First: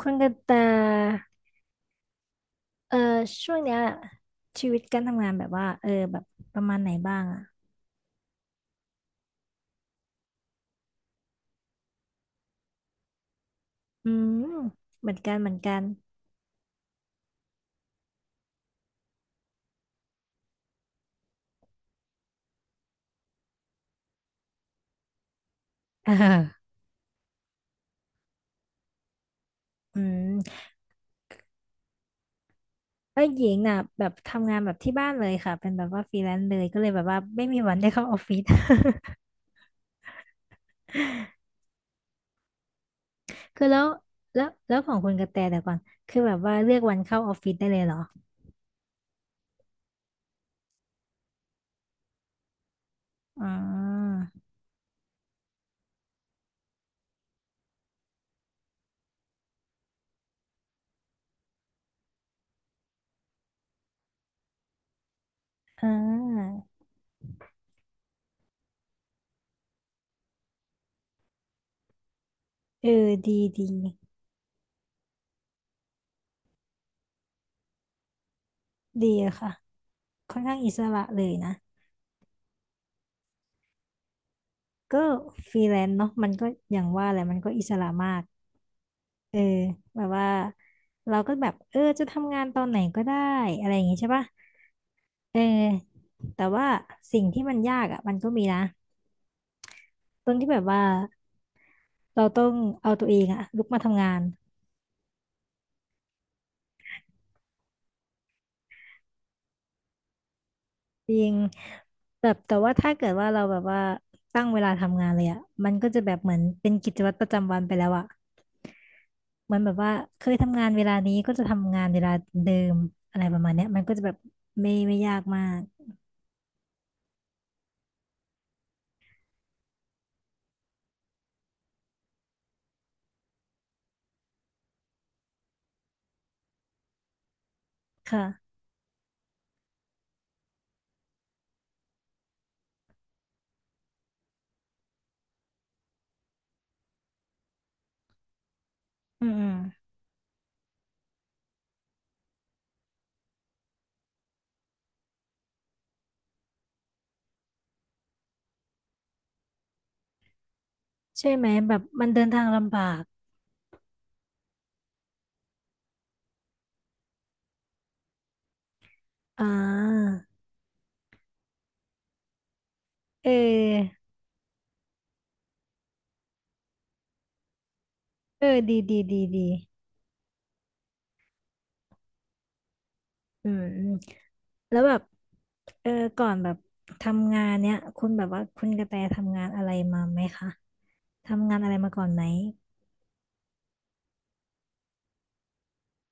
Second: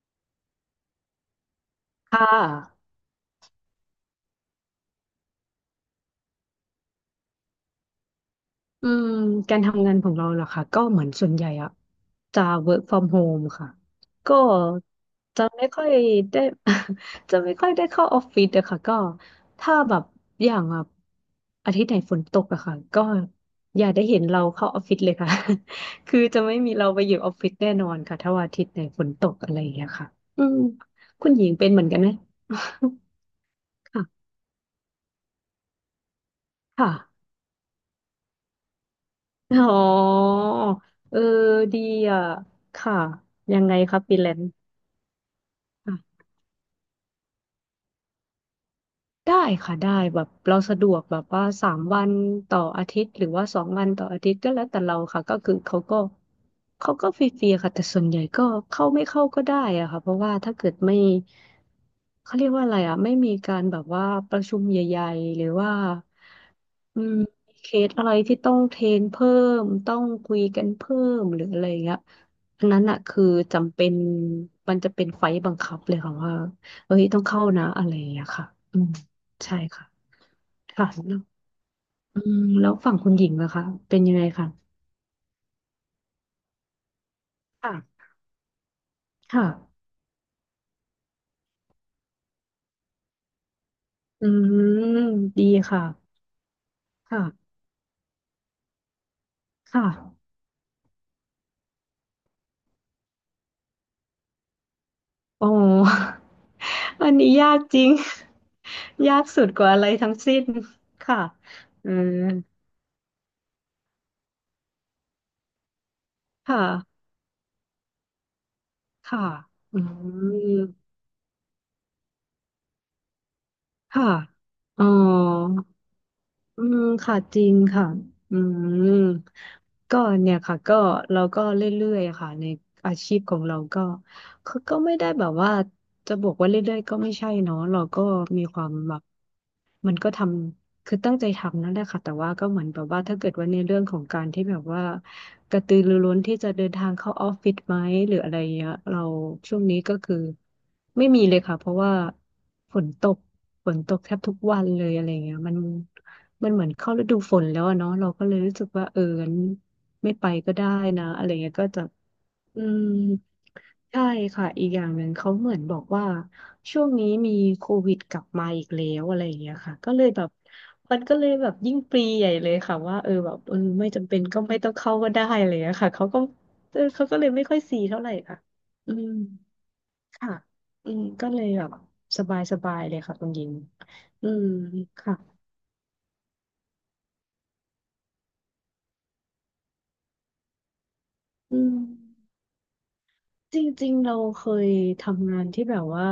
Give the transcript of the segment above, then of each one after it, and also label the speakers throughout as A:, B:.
A: คุณกันตา
B: ค่ะ
A: เออช่วงเนี้ยชีวิตการทำงานแบบว่าแบบประมาณไหนบ้างอ่ะ
B: อืมการทำงานของเราเหรอคะก็เหมือนส่วนใหญ่อะจะ work from home ค่ะ
A: อื
B: ก็
A: มเหมือนกัน
B: จะ
A: เหมือน
B: ไม่
A: กัน
B: ค่อยได้ จะไม่ค่อยได้เข้าออฟฟิศอะค่ะก็ถ้าแบบอย่างแบบอาทิตย์ไหนฝนตกอะค่ะก็อย่าได้เห็นเราเข้าออฟฟิศเลยค่ะ
A: เ
B: คือจะไม่
A: ออ
B: มีเราไปอยู่ออฟฟิศแน่นอนค่ะถ้าวันอาทิตย์ไหนฝนตกอะไรอย่างเงี้ย
A: อื
B: ค่ะ
A: ม
B: อืมคุณหญิงเป็นเหมือนกันไหม
A: เอ้ยหญิงน่ะ แบบ
B: ค่ะ
A: ทำงานแบบที่บ้านเลยค่ะเป็นแบบว่าฟรีแลนซ์เลยก็เล
B: ค่ะ
A: ยแบบว่าไม่มีวันได้เข้าออฟฟิศ
B: อ๋อเออดีอ่ะ ค่ะ ยั
A: คื
B: ง
A: อ
B: ไง
A: แล้ว
B: ครับฟรีแลน
A: แล้ว
B: ซ์
A: แล้วของคุณกระแตแต่ก่อน
B: ค่ะ
A: คือแบบว่าเลือกวันเข้าออฟฟิศได้เลยเหรอ
B: ได้ค่ะได้แบบเราสะดวกแบบว่าสามวันต่ออาทิตย์หรือ
A: อ๋
B: ว่าสองวันต่อ
A: อ
B: อาทิตย์ก็แล้วแต่เราค่ะก็คือเขาก็ฟรีๆค่ะแต่ส่วนใหญ่ก็เข้าไม่เข้าก็ได้อะค่ะเพราะว่าถ้าเกิดไม่เขาเรียกว่าอะไรอะไม่มีการแบบว่าประชุมใหญ่ๆหรือว่า
A: อ่า
B: อืมมีเคสอะไรที่ต้องเทรนเพิ่มต้องคุยกันเพิ่มหรืออะไรอย่างเงี้ยอันนั้น
A: เอ
B: อะ
A: อ
B: คือ
A: ดีดี
B: จำเป็นมันจะเป็นไฟล์บังคับเลยค่ะว่าเฮ้ยต้องเข้านะอะไรอย่างเงี้ยค่ะอืม
A: ดีอะค่ะ
B: ใช่ค่ะ
A: ค่อนข้างอิส
B: ค่ะ
A: ระ
B: แล้
A: เล
B: ว
A: ยนะ
B: อืมแล้วฝั่งคุณหญิงล่ะคะเป็นยังไงคะ
A: ก็ฟรีแลนซ์เนาะมันก็อย่างว่าแหละมันก็อิส
B: ค่ะ
A: ระมากเออ
B: ค่ะ
A: แบบว่าเราก็แบบเออจะทำงานตอนไหนก็ได้อะไรอย่างงี้ใช่ปะ
B: อืม
A: เออ
B: ดีค่ะ
A: แต่ว่า
B: ค่ะ
A: สิ่งที่มันยากอ่ะมันก็มีนะ
B: ค่ะ
A: ตรงที่แบบว่าเราต้องเอาตัวเองอ่ะลุกมาทำงาน
B: โอ อันนี้ยากจริง ยากสุดกว่าอะไรทั้งสิ้น
A: จริ
B: ค่ะ
A: ง
B: อื
A: แบ
B: ม
A: บแต่ว่าถ้าเกิดว่าเราแบบว่าตั้งเวลาทำงานเลยอ่ะมันก็จะแบบเหมือน
B: ค่ะ
A: เป็นกิจวัตรประจำวันไปแล้วอ่ะ
B: ค่ะ
A: มันแบบ
B: อืม
A: ว่าเคยทำงานเวลานี้ก็จะทำงานเวลาเดิมอะไรประมาณเนี้ยมันก็จะ
B: ค่ะ
A: แบบไม่
B: อ๋อ
A: ไม่ยากมาก
B: อืมค่ะจริงค่ะอืมก็เนี่ยค่ะก็เราก็เรื่อยๆอะค่ะในอาชีพของเราก็ คือก็ไม่ได้แบบว่าจะบอกว่าเรื่อยๆก็ไม่ใช่เนาะเราก็มี
A: ค่ะ
B: ความแบบมันก็ทำคือตั้งใจทำนั่นแหละค่ะแต่ว่าก็เหมือนแบบว่าถ้าเกิดว่าในเรื่องของการที่แบบว่ากระตือรือร้นที่จะเดินทางเข้าออฟฟิศไหมหรืออะไรเงี้ยเรา
A: อืมอืม
B: ช่วงนี้ก็คือไม่มีเลยค่ะเพราะว่าฝนตกฝนตกแทบทุกวันเลยอะไรเงี้ยมันเหมือนเข้าฤดูฝนแล้วอะเนาะเราก็เลยรู้สึกว่าเอองั้นไม่ไปก็ได้นะอะไร
A: ใช่ไหม
B: เงี้ยก็
A: แบบ
B: จะ
A: มันเดินทาง
B: อื
A: ลำบา
B: ม
A: ก
B: ใช่ค่ะอีกอย่างหนึ่งเขาเหมือนบอกว่าช่วงนี้มีโควิดกลับมาอีกแล้วอะไรอย่าง
A: อ่
B: เงี้ยค่ะก็เลย
A: า
B: แบบมันก็เลยแบบยิ่งปรีใหญ่เลยค่ะว่าเออ
A: เ
B: แบบเออไม่
A: ออ
B: จำเป็นก็ไม่ต้องเข้าก็ได้อะไรอย่างเลยค่ะเขาก็เออเขาก็เลยไม่ค่อยซีเท่าไหร่ค่ะ
A: เออดี
B: อื
A: ดี
B: ม
A: ดีดี
B: ค่ะอืมก็เลยแบบสบายสบายเลยค่ะคุณหญิ
A: อื
B: ง
A: มอืม
B: อืม
A: แล้วแบบ
B: ค่ะ
A: เออก่อนแบบทำงานเนี้ยคุณแบบว่าคุณกระแตทำงานอะไรมาไหมคะทำงาน
B: อื
A: อะไร
B: ม
A: มาก่อนไหม
B: จริงๆเราเคยทำงานที่แบบว่า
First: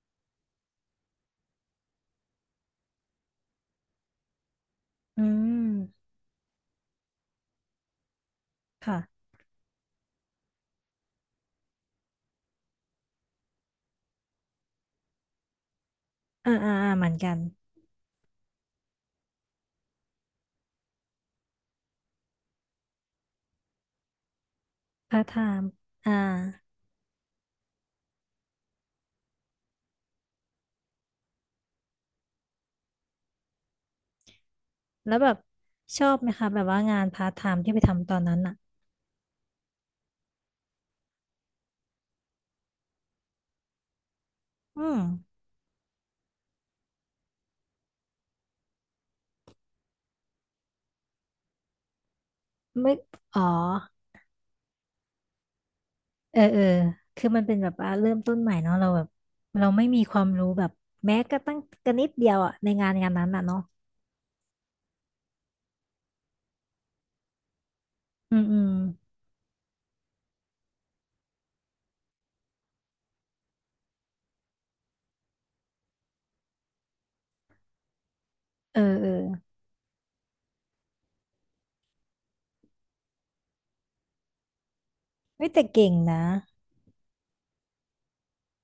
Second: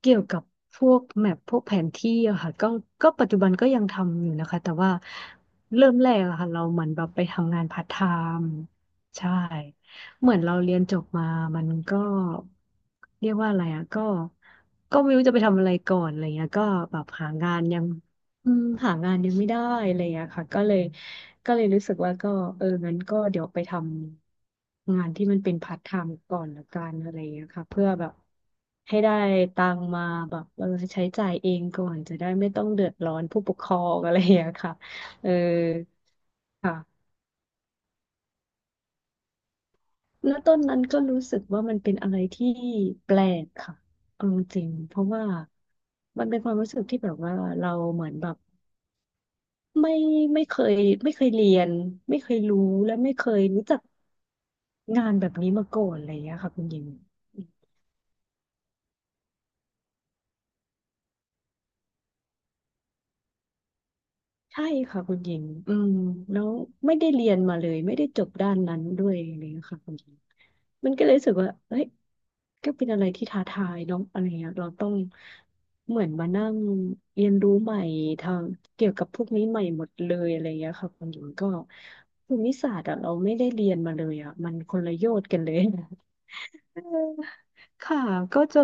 B: เกี่ยวกับพวกแมพพวกแผนที่อะค่ะก็ก็ปัจจุบันก็ยังทำอยู่นะคะแต่ว่า
A: อืม
B: เริ่มแรกอะค่ะเราเหมือนแบบไปทำงานพาร์ทไทม์
A: ค่ะ
B: ใช่เหมือนเราเรียนจบมามันก็เรียกว่าอะไรอะก็ก็ไม่รู้จะไปทำอะไรก่อนอะไรเงี้ย
A: อ่า
B: ก็
A: อ่าอ่า
B: แบ
A: เห
B: บ
A: มือน
B: หา
A: กัน
B: งานยังอืมหางานยังไม่ได้อะไรอย่างเงี้ยค่ะก็เลย ก็เลยรู้สึกว่าก็เอองั้นก็เดี๋ยวไปทำงาน
A: พาร์
B: ที่
A: ทไท
B: มันเป็น
A: ม์
B: พาร์ทไท
A: อ่า
B: ม์ก่อนละกันอะไรอย่างเงี้ยค่ะเพื่อแบบให้ได้ตังค์มาแบบเออใช้จ่ายเองก่อนจะได้ไม่ต้องเดือดร้อนผู้ปกครองอะไรอย่างเงี้ยค่ะ
A: แล้ว
B: เอ
A: แบ
B: อ
A: บชอบไหมคะแบบว่างาน
B: ค่ะ
A: พาร์ทไทม์ที่ไปทำตอนนั้นอ่ะ
B: แล้วต้นนั้นก็รู้สึกว่ามันเป็นอะไรที่แปลกค่ะเอาจริง
A: อื
B: ๆเพ
A: ม
B: ราะว่ามันเป็นความรู้สึกที่แบบว่าเราเหมือนแบบไม่ไม่เคยไม่เคยเรียนไม่เคยรู้
A: ไม่
B: และไม่เค
A: อ๋อ
B: ยรู้จัก งานแบบนี้มาก่อนอะไรอย่างเงี้
A: เอ
B: ย
A: อ
B: ค่ะ
A: เอ
B: คุ
A: อ
B: ณหญิง
A: คือมันเป็นแบบว่าเริ่มต้นใหม่เนาะเราแบบเราไม่มีความรู้แบบแม้กระตั้งกระนิดเดียวอะในงานงานนั้นอะเนาะ
B: ใช่ค่ะคุณหญิงอืมแล้วไม่ได้เรียนมาเลยไม่ได้จบ
A: อืม
B: ด้า
A: อื
B: น
A: ม
B: นั้นด้วยอะไรอย่างเลยค่ะคุณหญิงมันก็เลยรู้สึกว่าเฮ้ยก็เป็นอะไรที่ท้าทายเนองอะไรเงี้ยเราต้องเหมือนมานั่งเรียนรู้ใหม่ทาง
A: เออ
B: เกี่ยวกั
A: เอ
B: บ
A: อ
B: พวกนี้ใหม่หมดเลยอะไรเงี้ยค่ะคุณหญิงก็ภูมิศาสตร์อะเราไม่ได้เรียนมาเลยอะมันคนละโยชน์กัน
A: ไม่
B: เลย
A: แต่เก่งนะ
B: เออค่ะก็จะ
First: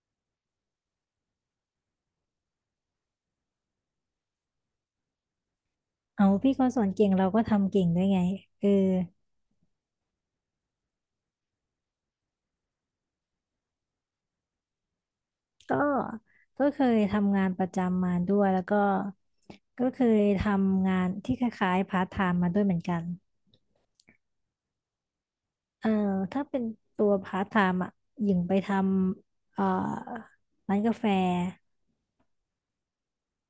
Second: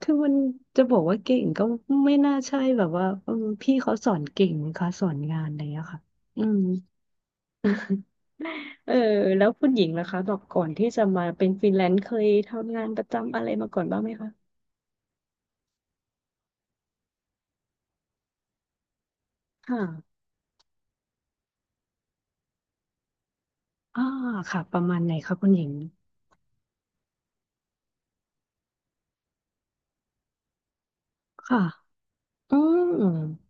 B: คือมันจะบอกว่าเก่งก็ไม่น่าใช่แบบว่าอืมพี่เขาสอนเก่งนะคะสอนงานอะไรอย่างเงี้ยค่ะ
A: เอา
B: อื
A: พี่
B: ม
A: เขาสอนเก่งเราก็ทำเก่งด้วย ไงเออ
B: เออแล้วคุณหญิงล่ะคะบอกก่อนที่จะมาเป็นฟรีแลนซ์เคยทำงานประจำอะไรมาก่อนบ้างไหมคะ
A: ก็ก็เคยทำงานประจำมาด้วยแล้วก็ก็เค
B: ค่ะ
A: ยทำงานที่คล้ายๆพาร์ทไทม์มาด้วยเหมือนกัน
B: อ่าค่ะประมาณไหนคะคุณหญิง
A: เออถ้าเป็นตัวพาร์ทไทม์อ่ะหญิงไปทำร้านกาแฟ
B: ค่ะอืม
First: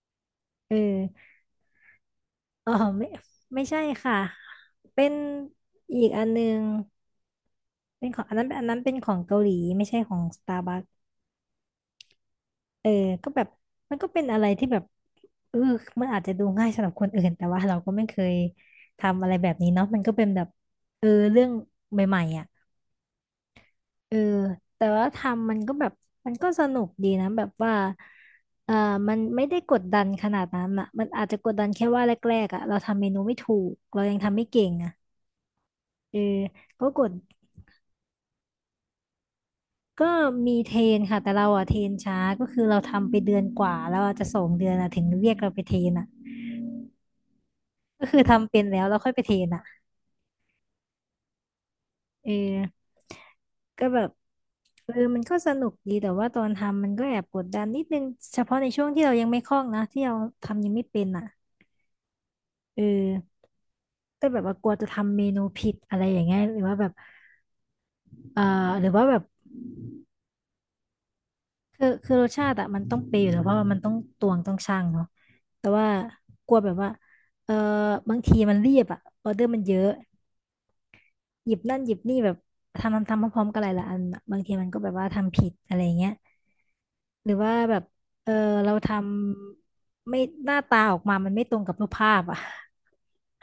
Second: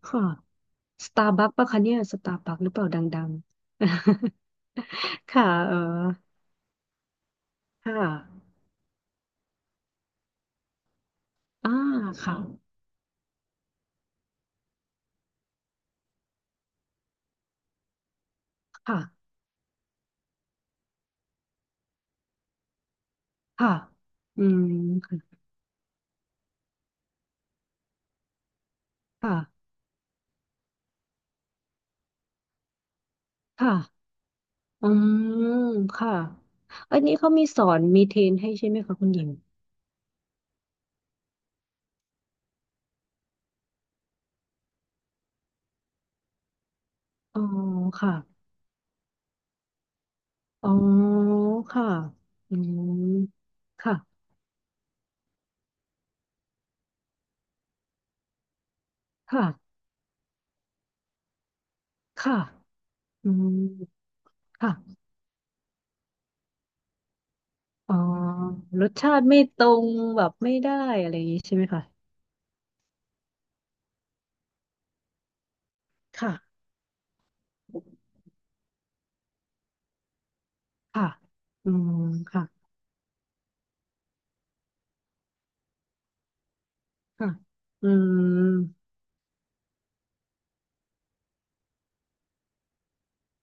B: ค่ะ
A: เออ
B: สตาร์บัคปะคะเนี่ยสตาร์บัคหรื
A: อ๋
B: อ
A: อ
B: เปล่าด
A: ไม่
B: ัง
A: ไม่ใช่ค่ะ
B: ๆ
A: เป็น
B: ค่ะเออ
A: อีกอันนึงเป็
B: ค่ะ
A: นของอันนั้นอันนั้นเป็นของเกาหลีไม่ใช่ของสตาร์บัค
B: อ่าค่ะ
A: เออก็แบบมันก็เป็นอะไรที่แบบเออมันอาจจะดูง่ายสำหรับคนอื่นแต่ว่าเราก็ไม่เคย
B: ค่ะ
A: ทำอะไรแบบนี้เนาะมันก็เป็นแบบเออเรื่องใหม่ๆอ่ะ
B: ค่ะ
A: เออ
B: อืม
A: แต่ว่า
B: ค
A: ทำมันก็แบบมันก็สนุกดีนะแบบว่าเออมัน
B: ่ะ
A: ไม่ได้กดดันขนาดนั้นอ่ะมันอาจจะกดดันแค่ว่าแรกๆอ่ะเราทำเมนูไม่ถูกเรา
B: ค่ะ
A: ยังทำไม่เก่ง
B: อื
A: อ่ะ
B: มค่ะ
A: เออก็
B: อั
A: ก
B: น
A: ด
B: นี้เขามีสอนมีเทรนให้ใช่ไหมคะคุณหญิง
A: ก็มีเทรนค่ะแต่เราอะเทรนช้าก็คือเราทำไปเดือนกว่าแล้วอาจจะ2 เดือนอะถึงเรียกเราไปเทรนอะ
B: อ๋อ
A: ก็
B: ค่ะ
A: คือทำเป็นแล้วเราค่อยไปเทรนอะ
B: อ๋อค่ะ
A: เอ
B: อื
A: อ
B: ม
A: ก็
B: ค่ะ
A: แบบเออมันก็สนุกดีแต่ว่าตอนทำมันก็แอบกดดันนิดนึงเฉพาะในช่วงที่เรายังไม่คล่อง
B: ค่ะ
A: นะที่เราทำยังไม่เป็นอ่ะ
B: ค่ะ
A: เอ
B: อื
A: อ
B: ม
A: ก็แบบว่ากลั
B: ค่ะ
A: วจะทำเมนูผิดอะไรอย่างเงี้ยหรือว่าแบบ
B: อ๋อ
A: เอ่อห
B: ร
A: รือ
B: ส
A: ว่า
B: ชา
A: แบบ
B: ติไม่ตรงแบบไม่ได้อะไรอย่างนี้ใช่ไหมคะ
A: คือรสชาติอะมันต้องเปรี้ยวอยู่แล้วเพราะว่ามันต้องตวงต้องชั่งเนาะแต่ว่า
B: ค่ะ
A: กลัวแบบว่าเออบางทีมันเรียบอะออเดอร์มันเยอะ
B: ค่ะ
A: หยิบ
B: อื
A: นั่นห
B: ม
A: ยิบนี่แบบ
B: ค่ะ
A: ทำพร้อมๆกันหลายๆอันอะบางทีมันก็แบบว่าทำผิดอะไรเงี้ยห
B: ค่ะ
A: รือว่าแบบ
B: อื
A: เออ
B: ม
A: เราทำไม่หน้าตาออกมามันไม่ตรงกับรูปภาพอะ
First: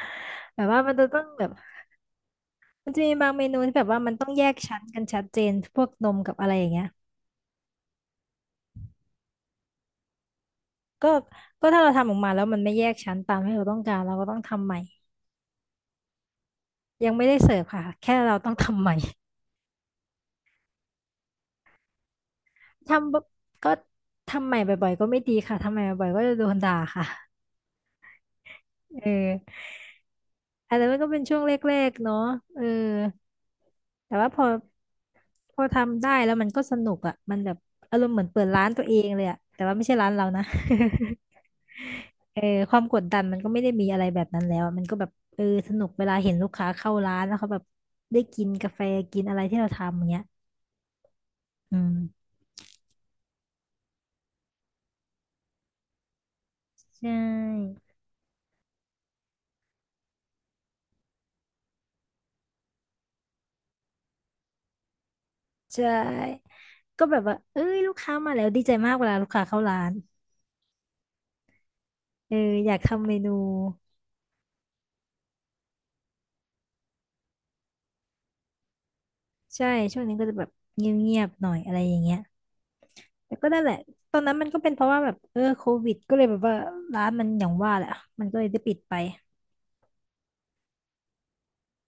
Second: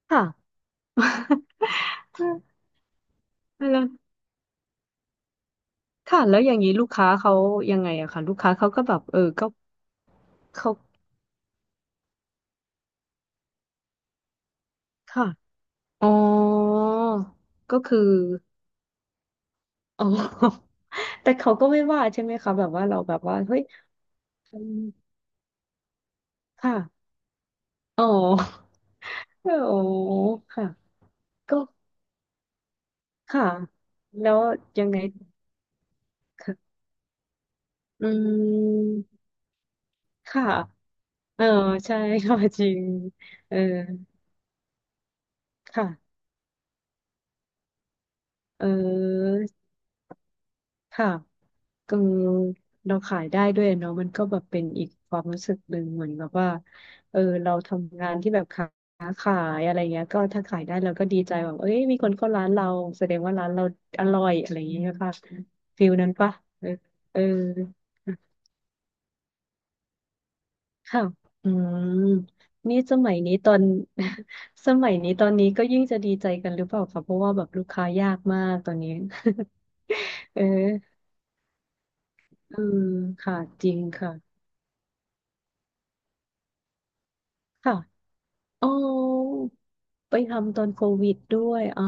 B: ค่ะ
A: แบบว่ามันจะต้องแบบ มันจะมีบางเมนูที่
B: แล้
A: แบ
B: ว
A: บว่ามันต้องแยกชั้นกันชัดเจนพวกนม
B: ค่ะ
A: กับ
B: แล้ว
A: อะ
B: อ
A: ไร
B: ย่าง
A: อย่า
B: นี้
A: งเงี้
B: ลู
A: ย
B: กค้าเขายังไงอะค่ะลูกค้าเขาก็แบบเออก็เขา
A: ก็ก็ถ้าเราทำออกมาแล้วมันไม่แยกชั้นตามที่เราต้องการเราก็ต้องทำใหม่
B: ค่ะอ๋อ
A: ยังไม่ได้เสิร์ฟ
B: ก็
A: ค่ะ
B: คือ
A: แค่เราต้องทำใหม่
B: อ๋อ แต่เขาก็ไม่ว่าใช่ไหมคะแบบว่า เราแบ
A: ทำบ่
B: บว่าเฮ้ย
A: ก็ทำให
B: อื
A: ม่
B: ม
A: บ่อยๆก็ไม่ดีค่ะทำใหม่บ่อยๆก็จะโดนด่า
B: ค่ะ
A: ค่ะ
B: อ๋อ
A: เออ
B: โอ้ค่ะ
A: อันนั้นก็เป็นช่วง
B: ก็
A: แรกๆเนาะเออ
B: ค่ะ
A: แต่
B: แล้
A: ว่าพ
B: ว
A: อ
B: ยังไง
A: พอทำได้แล้วมันก็
B: ค่ะ
A: สนุกอ่ะมันแบบอาร
B: อื
A: มณ์เหมือนเปิดร้านตัว
B: ม
A: เองเลยอ่ะแต่ว่าไม่ใช่ร้านเรานะ
B: ค่ะเออใช่ ค่ะ
A: เออ
B: จริ
A: ควา
B: ง
A: มกดดันมันก็
B: เออ
A: ไม่ได้มีอะไรแบบนั้นแล้วอะมันก็แบบเออสนุ
B: ค่ะ
A: กเวลาเห็นลูกค้าเข้าร้านแล้วเขาแบบได้กิน
B: เ
A: กาแฟกิน
B: อ
A: อะ
B: อ
A: ไรที่เราทำอย่างเงี้ย
B: ค่ะ
A: อื
B: ก็
A: ม
B: เราขายได้ด้วยเนาะมันก็แบบเป็นอีกความรู้สึกหนึ่งเหมือนแบบว่า
A: ใช
B: เออเรา
A: ่
B: ทำงานที่แบบค้าขายอะไรเงี้ยก็ถ้าขายได้เราก็ดีใจแบบเอ้ยมีคนเข้าร้านเราแสดงว่าร้านเราอร่อยอะไรอย่างเงี้ยค่ะฟิ
A: ใช่
B: ลนั้นปะเออ
A: ก็แบ
B: เออ
A: บว่าเอ้ยลูกค้ามาแล้วดีใจมากเวลาลูกค้าเข้าร้าน
B: ค่ะอืม
A: เอออยา
B: นี่
A: ก
B: ส
A: ทำ
B: มั
A: เม
B: ย
A: นู
B: นี้ตอน สมัยนี้ตอนนี้ก็ยิ่งจะดีใจกันหรือเปล่าคะเพราะว่าแบบลูกค้ายากมากตอนนี้
A: ใช่ช่วงนี้ก็จะ
B: เออ
A: แบบเงียบๆหน่อยอะไรอย่างเงี้ย
B: อืม
A: แต่
B: ค่ะ
A: ก็นั่น
B: จ
A: แห
B: ริ
A: ละ
B: ง
A: ตอนนั้น
B: ค่ะ
A: มันก็เป็นเพราะว่าแบบเออโควิดก็เลยแบบว่าร้านมันอย่างว่า
B: ค่ะ
A: แหละมันก็เลยได้
B: อ๋อ
A: ปิดไป
B: ไปทำตอนโควิดด้วยอ่า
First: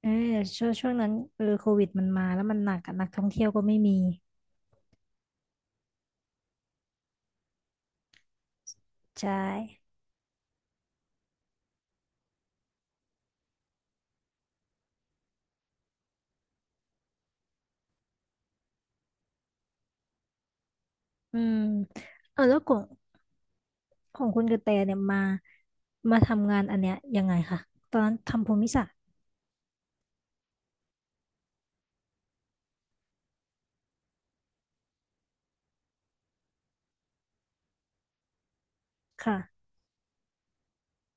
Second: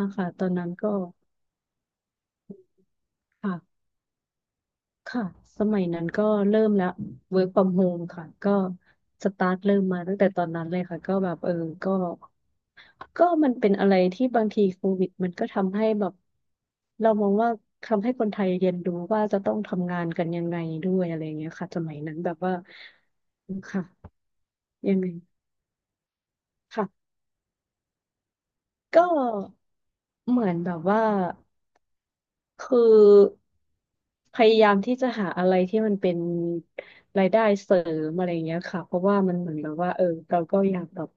A: เออ
B: ค่ะตอน
A: ช่
B: นั้
A: ว
B: น
A: งช่
B: ก็
A: วงนั้นเออโควิดมันมาแล้วมันหนักอะนักท่องเที่ยวก็ไม่
B: ค่ะ
A: มี
B: ค่ะสมัยนั้นก็เริ่มแล้ว work from home ค่ะก็ส
A: ใช่
B: ตาร์ทเริ่มมาตั้งแต่ตอนนั้นเลยค่ะก็แบบเออก็ก็มันเป็นอะไรที่บางทีโควิดมันก็ทำให้แบบเรามองว่าทำให้คนไทยเรียนรู้ว่าจะต้องทำงานกันยังไงด้วยอะไรอย่า
A: อื
B: งเงี้ย
A: ม
B: ค่ะสมัยนั้นแบ
A: เอ
B: บ
A: อ
B: ว่า
A: แล้วของ
B: ค่ะ
A: ของคุณกระแตเนี่
B: ยัง
A: ย
B: ไง
A: มามาทำงานอันเนี้ย
B: ค่ะ
A: ยังไงคะตอนนั้นทำภูมิศาสตร์
B: ก็เหมือนแบบว่า คือพยายามที่จะหาอะไรที่มันเป็นรายได้เสริมอะไรเงี้ยค่ะ
A: ค่ะ
B: เราก็อยากแบบ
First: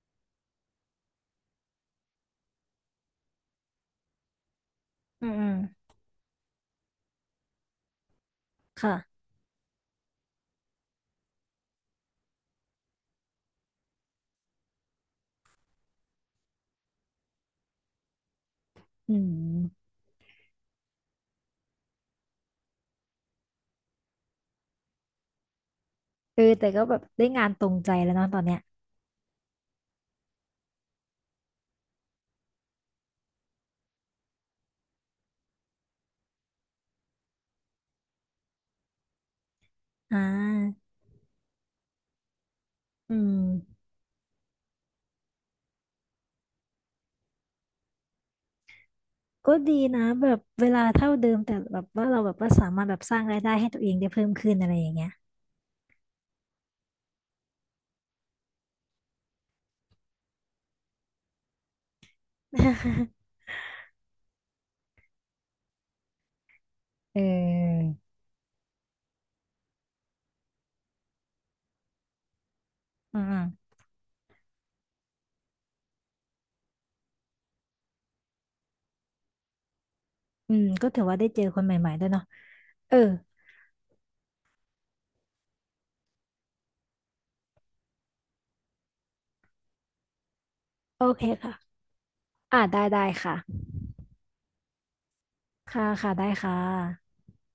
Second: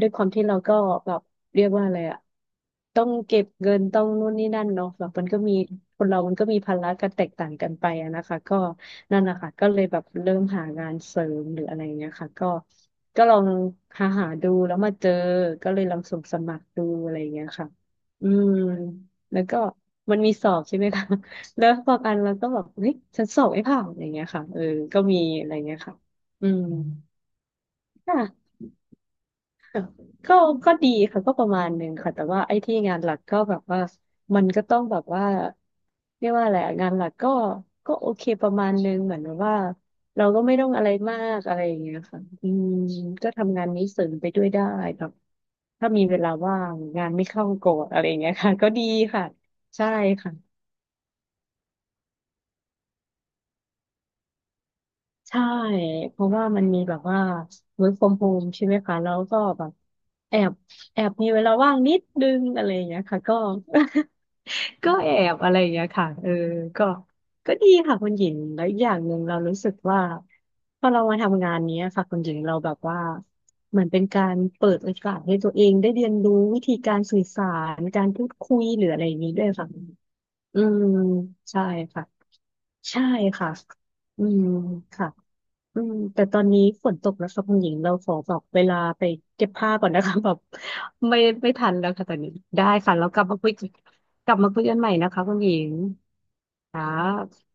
B: ด้วยความที่เราก็แบบเรียกว่าอะไรอะต้องเก็บเงินต้องนู่นนี่นั่นเนาะแบบมั
A: อื
B: น
A: ม
B: ก็
A: อืม
B: มีคนเรามันก็มีภาระกันแตกต่างกันไปอะนะคะก็นั่
A: ค่ะ
B: นนะคะก็เลยแบบเริ่มหางานเสริมหรืออะไรอย่างเงี้ยค่ะก็ก็ลองหาหาดูแล้วมาเจอก็เลยลองส่งสมัครดูอะไรอย่างเงี้ยค่ะอืม
A: อื
B: แล้วก็
A: ม
B: มันมีสอบใช่ไหมคะ แล้วบางอันเราก็แบบเฮ้ยฉันสอบไม่ผ่านอย่างเงี้ยค่ะเออก็มีอะไรเงี้ยค่ะ
A: เออ
B: อืม
A: แต่ก็แบบได้งานตรงใจแล้ว
B: ค่ะ
A: เนาะตอนเนี้ย
B: ค่ะก็ก็ดีค่ะก็ประมาณหนึ่งค่ะแต่ว่าไอ้ที่งานหลักก็แบบว่ามันก็ต้องแบบว่าเรียกว่าอะไรอะงานหลักก็ก็โอเคประมาณหนึ่งเหมือนแบบว่า
A: อ่
B: เราก็ไม่ต้อง
A: า
B: อะไรมากอะไรอย่างเงี้ยค่ะอืม
A: อื
B: ก็
A: ม
B: ทำงานนี้เสริมไปด้วยได้แบบถ้ามีเวลาว่างงานไม่เข้าโกรธอะไรอย่างเงี้ยค่ะก็ดีค่ะ
A: ก็ดี
B: ใช่
A: นะแบ
B: ค่ะ
A: บเวลาเท่าเดิมแต่แบบว่าเราแบบว่าสามารถแบบสร้างรายได้ให้ตัวเองได้เพิ่มขึ้นอะไรอย่างเงี้ย
B: ใช่เพราะว่ามันมีแบบว่า work from home ใช่ไหมคะแล้วก็แบบแอบแอบมีเวลาว่างนิดนึงอะไรอย่างเงี้ยค่ะก็ ก็แอบอะไรอย่างเงี้ยค่ะเออก็
A: เอ
B: ก็ดี
A: อ
B: ค่ะคุณหญิงแล้วอีกอย่างหนึ่งเรารู้สึกว่าพอเรามาทำงานเนี้ยค่ะคุณหญิงเราแบบว่า
A: อืมอืม
B: เหมือนเป็นการเปิดโอกาสให้ตัวเองได้เรียนรู้วิธีการสื่อสารการพูดคุยหรืออะไรอย่างนี้ด้วยค่ะ
A: อื
B: อื
A: ม
B: ม
A: ก็ถือว่าได้เจอค
B: ใช่
A: นใหม่ๆด้
B: ค่ะ
A: วยเนาะเออ
B: ใช่ค่ะอืมค่ะ อืมแต่ตอนนี้ฝนตกแล้วค่ะคุณหญิงเราขอแบบเวลาไปเก็บผ้าก่อนนะคะ แบบ
A: โอ
B: ไม่
A: เค
B: ไม่
A: ค่ะ
B: ทันแล้วค่ะตอนนี้
A: อ่า
B: ได้
A: ได้
B: ค่ะแล้
A: ได้
B: วกลับ
A: ค่ะ
B: มาคุยกันกลับมาคุยกันใหม่นะคะคุณหญิง
A: ค่ะค่ะได้ค่
B: ค่
A: ะ
B: ะ